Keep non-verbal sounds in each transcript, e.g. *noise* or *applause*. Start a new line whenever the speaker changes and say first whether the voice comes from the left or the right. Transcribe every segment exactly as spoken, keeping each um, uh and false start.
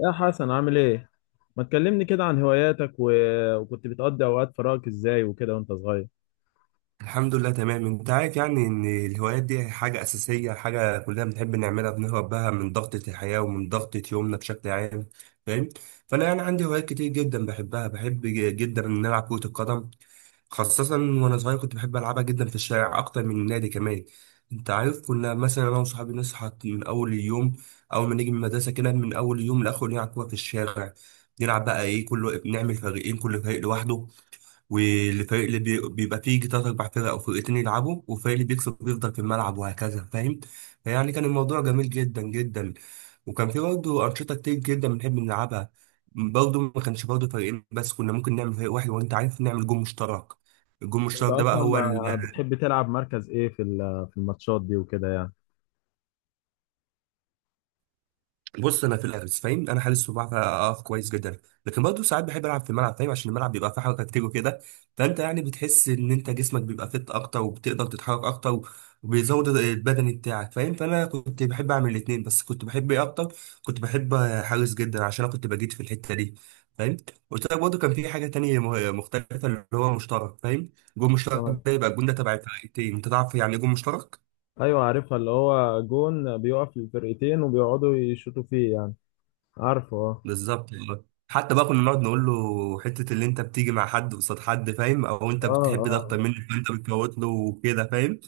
left: يا حسن، عامل ايه؟ ما تكلمني كده عن هواياتك و... وكنت بتقضي اوقات فراغك ازاي وكده وانت صغير.
right: الحمد لله تمام. انت عارف يعني ان الهوايات دي حاجة اساسية، حاجة كلنا بنحب نعملها، بنهرب بها من ضغطة الحياة ومن ضغطة يومنا بشكل عام، فاهم؟ فانا يعني عندي هوايات كتير جدا بحبها، بحب ج- جدا ان العب كرة القدم، خاصة وانا صغير كنت بحب العبها جدا في الشارع اكتر من النادي كمان. انت عارف كنا مثلا انا وصحابي نصحى من اول اليوم، اول ما نيجي من المدرسة كده من اول يوم لاخر نلعب كورة في الشارع، نلعب بقى ايه، كله نعمل فريقين كل فريق لوحده، والفريق اللي بي- بيبقى فيه يجي تلات أربع فرق أو فرقتين يلعبوا، والفريق اللي بيكسب بيفضل في الملعب وهكذا، فاهم؟ فيعني كان الموضوع جميل جدا جدا، وكان في برضه أنشطة كتير جدا بنحب نلعبها، برضه ما كانش برضه فريقين بس، كنا ممكن نعمل فريق واحد وأنت عارف نعمل جون مشترك. الجون
left: انت
right: المشترك ده بقى
left: اصلا
right: هو،
left: ما بتحب تلعب مركز ايه في ال- في الماتشات دي وكده يعني؟
right: بص، انا في الحارس، فاهم، انا حارس وبعرف اقف كويس جدا، لكن برضه ساعات بحب العب في الملعب فاهم، عشان الملعب بيبقى فيه حركه كتير وكده، فانت يعني بتحس ان انت جسمك بيبقى فت اكتر وبتقدر تتحرك اكتر، وبيزود البدني بتاعك فاهم. فانا كنت بحب اعمل الاثنين، بس كنت بحب ايه اكتر؟ كنت بحب حارس جدا عشان انا كنت بجيد في الحته دي، فاهم. قلت لك برضه كان في حاجه تانية م- مختلفه اللي هو مشترك فاهم، جول مشترك
left: اه.
right: ده يبقى الجول ده تبع الفرقتين. انت تعرف يعني ايه جول مشترك؟
left: ايوه، عارفها، اللي هو جون بيقف للفرقتين وبيقعدوا يشوطوا فيه يعني. عارفه، اه.
right: بالظبط والله. حتى بقى كنا نقعد نقول له حتة اللي انت بتيجي مع حد قصاد حد فاهم، او انت
left: اه.
right: بتحب ده
left: اه.
right: اكتر مني فانت بتفوت له وكده فاهم.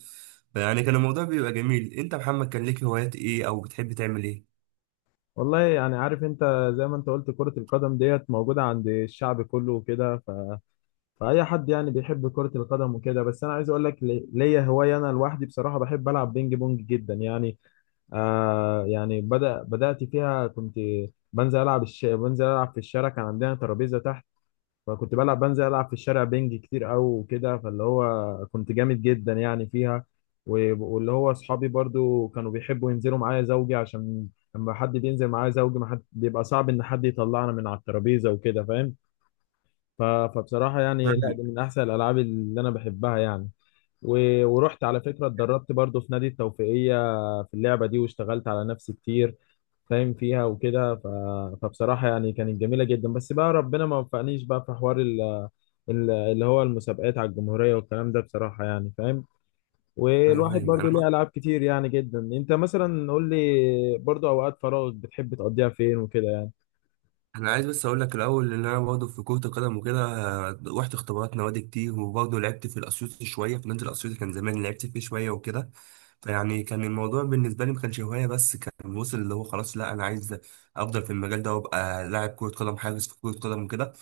right: يعني كان الموضوع بيبقى جميل. انت يا محمد كان ليك هوايات ايه او بتحب تعمل ايه؟
left: والله يعني عارف انت، زي ما انت قلت كرة القدم ديت موجودة عند الشعب كله وكده، ف... فأي حد يعني بيحب كرة القدم وكده. بس أنا عايز أقول لك، لي- ليا هواية أنا لوحدي، بصراحة بحب ألعب بينج بونج جدا يعني. آه يعني بدأ بدأت فيها. كنت بنزل ألعب الش... بنزل ألعب في الشارع، كان عندنا ترابيزة تحت. فكنت بلعب، بنزل ألعب في الشارع بينج كتير أوي وكده، فاللي هو كنت جامد جدا يعني فيها. و... واللي هو أصحابي برضو كانوا بيحبوا ينزلوا معايا زوجي، عشان لما حد بينزل معايا زوجي ما حد بيبقى، صعب إن حد يطلعنا من على الترابيزة وكده فاهم. ف... فبصراحة يعني، لا،
right: فاهم.
left: دي من أحسن الألعاب اللي أنا بحبها يعني. و... ورحت على فكرة اتدربت برضو في نادي التوفيقية في اللعبة دي، واشتغلت على نفسي كتير فاهم فيها وكده. ف... فبصراحة يعني كانت جميلة جدا، بس بقى ربنا ما وفقنيش بقى في حوار ال... ال- اللي هو المسابقات على الجمهورية والكلام ده، بصراحة يعني فاهم.
right: ايوه
left: والواحد
right: فاهم.
left: برضو
right: انا
left: ليه ألعاب كتير يعني جدا. انت مثلا قول لي، برضو أوقات فراغك بتحب تقضيها فين وكده يعني؟
right: انا عايز بس اقول لك الاول ان انا برضه في كرة القدم وكده، آه، رحت اختبارات نوادي كتير وبرضه لعبت في الاسيوطي شوية، في نادي الاسيوطي كان زمان لعبت فيه شوية وكده. فيعني كان الموضوع بالنسبة لي ما كانش هواية بس، كان وصل اللي هو خلاص لا انا عايز افضل في المجال ده وابقى لاعب كرة قدم، حارس في كرة قدم وكده.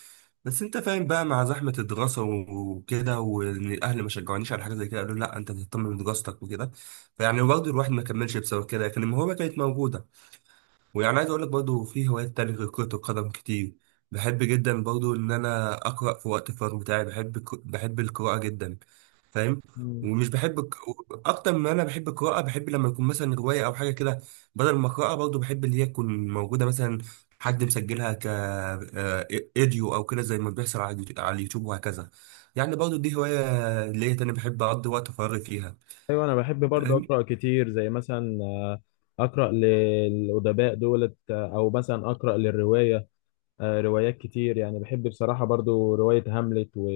right: بس انت فاهم بقى مع زحمة الدراسة وكده، وان الاهل ما شجعونيش على حاجة زي كده، قالوا لا انت تهتم بدراستك وكده، فيعني برضه الواحد ما كملش بسبب كده، لكن الموهبة كانت موجودة. ويعني عايز اقول لك برضه في هوايات تانية غير كرة القدم كتير، بحب جدا برضه ان انا اقرا في وقت الفراغ بتاعي، بحب الك- بحب القراءة جدا فاهم.
left: مم.
right: ومش بحب الك- اكتر ما انا بحب القراءة، بحب لما يكون مثلا رواية او حاجة كده بدل ما اقراها برضه، بحب اللي هي تكون موجودة مثلا حد مسجلها ك آه، ايديو او كده زي ما بيحصل على اليوتيوب، على اليوتيوب وهكذا. يعني برضه دي هواية اللي هي تاني بحب اقضي وقت فراغي فيها،
left: ايوه، انا بحب برضه
right: فاهم؟
left: اقرا كتير، زي مثلا آه، اقرا للادباء دولت، آه، او مثلا اقرا للروايه، آه، روايات كتير يعني. بحب بصراحة برضو رواية هاملت، و...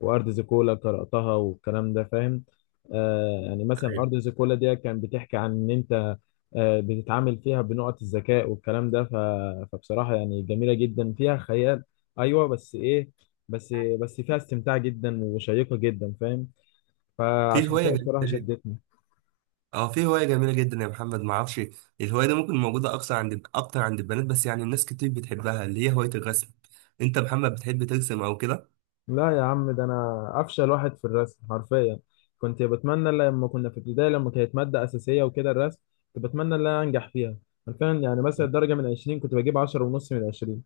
left: وأرض زيكولا قرأتها والكلام ده فاهم. آه، يعني مثلا
right: أيوة.
left: أرض زيكولا دي كان بتحكي عن إن أنت آه بتتعامل فيها بنقط الذكاء والكلام ده، ف... فبصراحة يعني جميلة جدا، فيها خيال. أيوة بس إيه، بس بس فيها استمتاع جدا وشيقة جدا فاهم،
right: في
left: فعشان
right: هواية
left: كده بصراحة
right: جديدة،
left: شدتني.
right: اه في هواية جميلة جدا يا محمد ما اعرفش، الهواية دي ممكن موجودة اكثر عند، اكتر عند البنات، بس يعني الناس كتير بتحبها، اللي هي هواية الرسم. انت يا محمد بتحب ترسم او كده؟
left: لا يا عم، ده انا افشل واحد في الرسم حرفيا. كنت بتمنى لما كنا في ابتدائي لما كانت ماده اساسيه وكده الرسم، كنت بتمنى ان انا انجح فيها. حرفيا يعني مثلا درجه من عشرين كنت بجيب عشرة ونص من عشرين،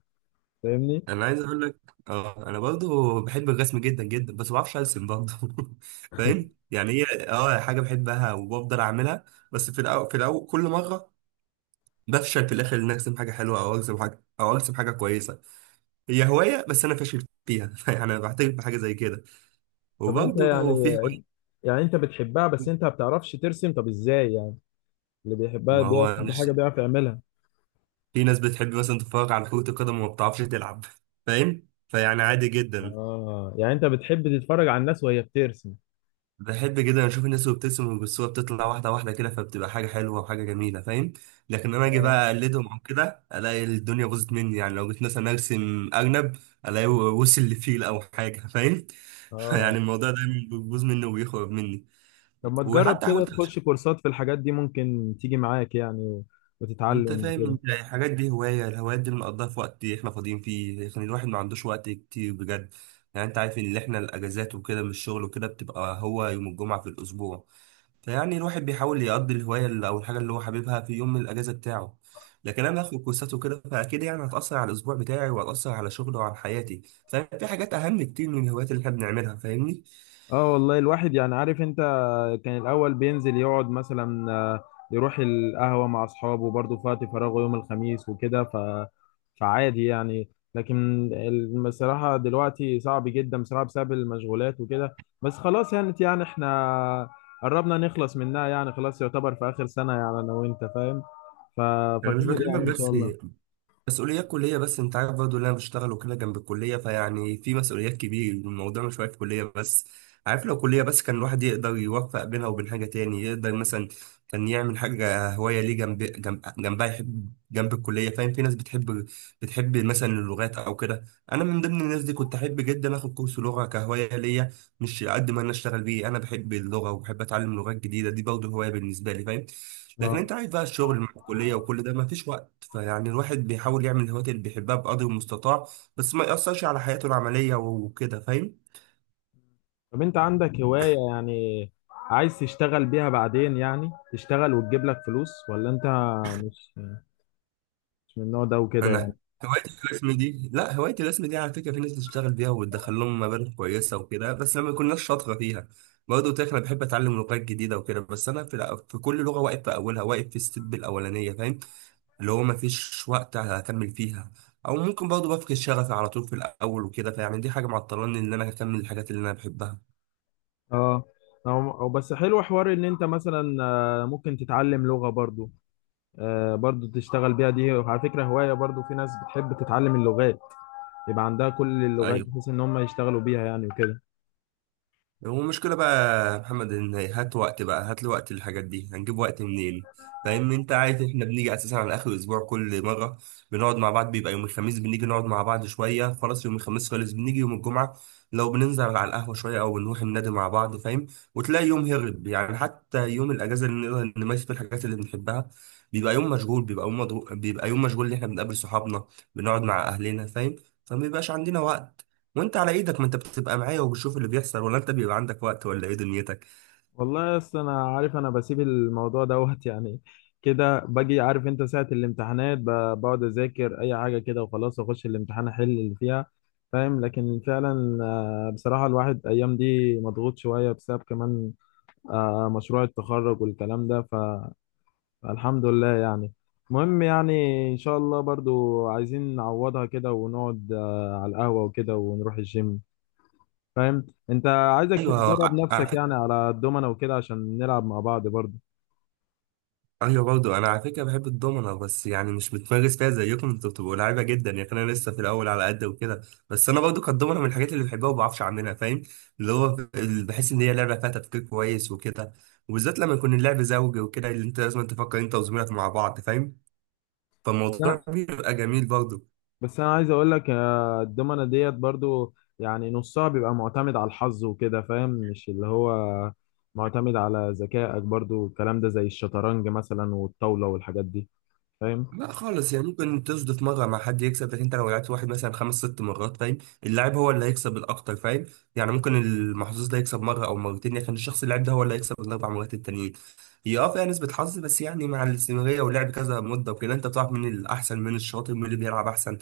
left: فاهمني؟
right: انا عايز اقول لك، اه انا برضو بحب الرسم جدا جدا بس ما بعرفش ارسم برضو. *laughs* فاهم، يعني هي اه حاجة بحبها وبفضل اعملها، بس في الاول، في الاول كل مرة بفشل في الاخر ان ارسم حاجة حلوة، او ارسم حاجة، او ارسم حاجة كويسة. هي هواية بس انا فاشل فيها *laughs* يعني انا بعترف بحاجة زي كده.
left: طب انت
right: وبرضو
left: يعني
right: في هواية،
left: يعني انت بتحبها بس انت ما بتعرفش ترسم، طب ازاي يعني؟ اللي بيحبها
right: ما هو
left: بيحب
right: مش،
left: حاجه بيعرف يعملها.
right: في ناس بتحب مثلا تتفرج على كرة القدم وما بتعرفش تلعب فاهم، فيعني عادي جدا.
left: اه، يعني انت بتحب تتفرج على الناس وهي بترسم؟
right: بحب جدا اشوف الناس وهي بتبتسم والصورة بتطلع واحدة واحدة كده، فبتبقى حاجة حلوة وحاجة جميلة فاهم، لكن انا اجي
left: اه.
right: بقى اقلدهم او كده الاقي الدنيا باظت مني، يعني لو جيت مثلا ارسم ارنب الاقي وصل لفيل او حاجة فاهم. *laughs* فيعني
left: اه،
right: الموضوع دايما بيبوظ مني وبيخرب مني.
left: طب ما تجرب
right: وحتى
left: كده
right: حاولت،
left: تخش كورسات في الحاجات دي، ممكن تيجي معاك يعني
right: انت
left: وتتعلم
right: فاهم،
left: وكده.
right: انت يعني الحاجات دي هوايه، الهوايات دي بنقضيها في وقت احنا فاضيين فيه، لكن الواحد ما عندوش وقت كتير بجد. يعني انت عارف ان احنا الاجازات وكده من الشغل وكده بتبقى هو يوم الجمعه في الاسبوع، فيعني الواحد بيحاول يقضي الهوايه اللي- او الحاجه اللي هو حاببها في يوم من الاجازه بتاعه، لكن انا باخد كورسات وكده فاكيد يعني هتاثر على الاسبوع بتاعي وهتاثر على شغلي وعلى حياتي. ففي حاجات اهم كتير من الهوايات اللي احنا بنعملها، فاهمني؟
left: اه والله، الواحد يعني عارف انت، كان الاول بينزل يقعد مثلا، آه، يروح القهوه مع اصحابه برضه في وقت فراغه يوم الخميس وكده، ف فعادي يعني. لكن ال- بصراحه دلوقتي صعب جدا بصراحه بسبب المشغولات وكده. بس خلاص يعني، يعني احنا قربنا نخلص منها يعني، خلاص يعتبر في اخر سنه يعني انا وانت فاهم، ف...
right: انا مش
left: فخير
right: بكلمك
left: يعني ان شاء
right: بس
left: الله.
right: مسؤوليات كلية، بس انت عارف برضه اللي انا بشتغل وكده جنب الكلية، فيعني في مسؤوليات كبيرة، الموضوع مش واقف كلية بس. عارف لو كلية بس كان الواحد يقدر يوفق بينها وبين حاجة تاني، يقدر مثلا كان يعمل حاجة هواية ليه جنب، جنب جنبها يحب جنب الكلية فاهم. في ناس بتحب بتحب مثلا اللغات أو كده، أنا من ضمن الناس دي، كنت أحب جدا آخد كورس لغة كهواية ليا، مش قد ما أنا أشتغل بيه، أنا بحب اللغة وبحب أتعلم لغات جديدة، دي برضه هواية بالنسبة لي فاهم. لكن انت
left: اه،
right: عارف بقى الشغل مع الكليه وكل ده ما فيش وقت، فيعني الواحد بيحاول يعمل الهوايات اللي بيحبها بقدر المستطاع بس ما يأثرش على حياته العمليه وكده فاهم.
left: طب انت عندك هواية يعني عايز تشتغل بيها بعدين، يعني تشتغل وتجيب لك فلوس، ولا انت مش مش من النوع ده وكده يعني؟
right: انا هوايه الرسم دي، لا هوايه الرسم دي على فكره في ناس بتشتغل بيها وبتدخل لهم مبالغ كويسه وكده، بس لما يكونش شاطره فيها. برضه قلت لك انا بحب اتعلم لغات جديده وكده، بس انا في, الأ- في كل لغه واقف في اولها، واقف في الستيب الاولانيه فاهم، اللي هو ما فيش وقت اكمل فيها، او ممكن برضه بفقد شغفي على طول في الاول وكده، فيعني دي حاجه معطلاني ان انا اكمل الحاجات اللي انا بحبها.
left: اه، او او بس حلو حوار ان انت مثلا، آه، ممكن تتعلم لغة برضو، آه، برضو تشتغل بيها. دي على فكرة هواية برضو، في ناس بتحب تتعلم اللغات يبقى عندها كل اللغات
right: ايوه،
left: بحيث ان هم يشتغلوا بيها يعني وكده.
right: هو المشكله بقى يا محمد ان هات وقت بقى، هات لي وقت، الحاجات دي هنجيب وقت منين؟ فاهم، انت عارف احنا بنيجي اساسا على اخر الاسبوع كل مره بنقعد مع بعض، بيبقى يوم الخميس بنيجي نقعد مع بعض شويه خلاص، يوم الخميس خلص بنيجي يوم الجمعه لو بننزل على القهوه شويه او بنروح النادي مع بعض فاهم. وتلاقي يوم هرب، يعني حتى يوم الاجازه اللي نقدر نمارس فيه الحاجات اللي بنحبها بيبقى يوم مشغول، بيبقى يوم مضغوط، بيبقى يوم مشغول اللي احنا بنقابل صحابنا، بنقعد مع اهلنا فاهم، فما بيبقاش عندنا وقت. وانت على ايدك، ما انت بتبقى معايا وبتشوف اللي بيحصل، ولا انت بيبقى عندك وقت، ولا ايه دنيتك؟
left: والله اصل انا عارف، انا بسيب الموضوع دوت *laughs* يعني كده. باجي عارف انت ساعة الامتحانات، ب- بقعد اذاكر اي حاجة كده وخلاص اخش الامتحان احل اللي فيها فاهم. لكن فعلا آه، بصراحة الواحد ايام دي مضغوط شوية، بسبب كمان آه، مشروع التخرج والكلام ده، ف- فالحمد لله يعني. المهم يعني، ان شاء الله برضو عايزين نعوضها كده، ونقعد آه، على القهوة وكده، ونروح الجيم فاهم. انت عايزك
right: ايوه
left: تدرب
right: ع- على
left: نفسك يعني
right: فكره،
left: على الدومنة وكده عشان نلعب مع بعض برضه.
right: ايوه برضه انا على فكره بحب الدومنه، بس يعني مش بتمارس فيها زيكم انتوا بتبقوا لعيبه جدا، يعني انا لسه في الاول على قد وكده. بس انا برضه كانت الدومنه من الحاجات اللي بحبها وما بعرفش اعملها فاهم، اللي هو ف- اللي بحس ان هي لعبه فيها تفكير كويس وكده، وبالذات لما يكون اللعب زوجي وكده اللي انت لازم تفكر انت وزميلك مع بعض فاهم،
left: بس انا
right: فالموضوع بيبقى جميل برضه.
left: بس انا عايز اقول لك، آه، الدومنة ديت برضه يعني نصها بيبقى معتمد على الحظ وكده فاهم، مش اللي هو معتمد على ذكائك برضه والكلام ده، زي الشطرنج مثلا والطاولة والحاجات دي فاهم.
right: لا خالص يعني، ممكن تصدف مرة مع حد يكسب، لكن انت لو لعبت واحد مثلا خمس ست مرات فاهم، اللاعب هو اللي هيكسب الأكتر فاهم. يعني ممكن المحظوظ ده يكسب مرة أو مرتين، لكن الشخص اللي لعب ده هو اللي هيكسب الأربع مرات التانيين. هي اه فيها نسبة حظ بس، يعني مع الاستمرارية ولعب كذا مدة وكده انت بتعرف مين الأحسن، مين الشاطر، مين اللي بيلعب أحسن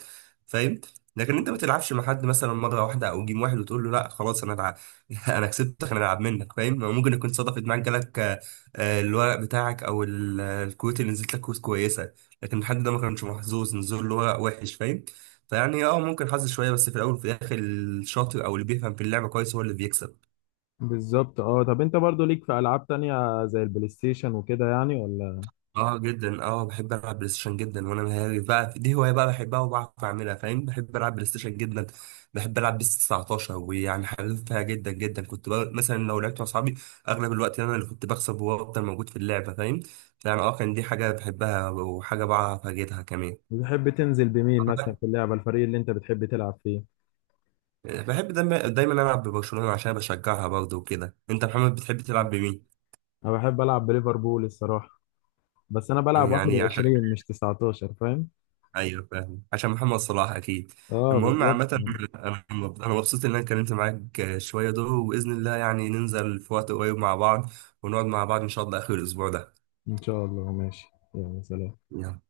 right: فاهم. لكن انت ما تلعبش مع حد مثلا مرة واحدة أو جيم واحد وتقول له لا خلاص أنا العب، *laughs* أنا كسبتك أنا العب منك فاهم، ممكن يكون صدفت معاك جالك آه، آه، الورق بتاعك أو ال- الكروت اللي نزلت لك كروت كويسة، لكن الحد ده ما كانش محظوظ، نزول اللي هو وحش فاهم. فيعني اه ممكن حظ شويه بس في الاول، وفي الاخر الشاطر او اللي بيفهم في اللعبه كويس هو اللي بيكسب.
left: بالظبط. اه، طب انت برضه ليك في العاب تانية زي البلاي ستيشن وكده يعني، ولا؟
right: اه جدا، اه بحب العب بلاي ستيشن جدا، وانا مهاري بقى دي هوايه بقى بحبها وبعرف اعملها فاهم، بحب العب بلاي ستيشن جدا. بحب العب بيس تسعتاشر ويعني حريفها جدا جدا، كنت بقى مثلا لو لعبت مع اصحابي اغلب الوقت انا اللي كنت بكسب وافضل موجود في اللعبه فاهم، فيعني اه كان دي حاجه بحبها وحاجه بعرف اجيدها كمان.
left: بتحب تنزل بمين مثلا في اللعبة، الفريق اللي انت بتحب تلعب فيه؟
right: بحب دايما دايما العب ببرشلونه عشان بشجعها برضه وكده. انت محمد بتحب تلعب بمين؟
left: انا بحب العب بليفربول الصراحة، بس انا بلعب
right: يعني عشان،
left: واحد وعشرين مش تسعتاشر فاهم.
right: ايوه فاهم، عشان محمد صلاح اكيد.
left: اه
right: المهم
left: بالظبط.
right: عامه، انا انا مبسوط ان انا اتكلمت معاك شويه دول، وباذن الله يعني ننزل في وقت قريب مع بعض ونقعد مع بعض ان شاء الله اخر الاسبوع ده.
left: ان شاء الله ماشي. يلا، سلام.
right: يلا.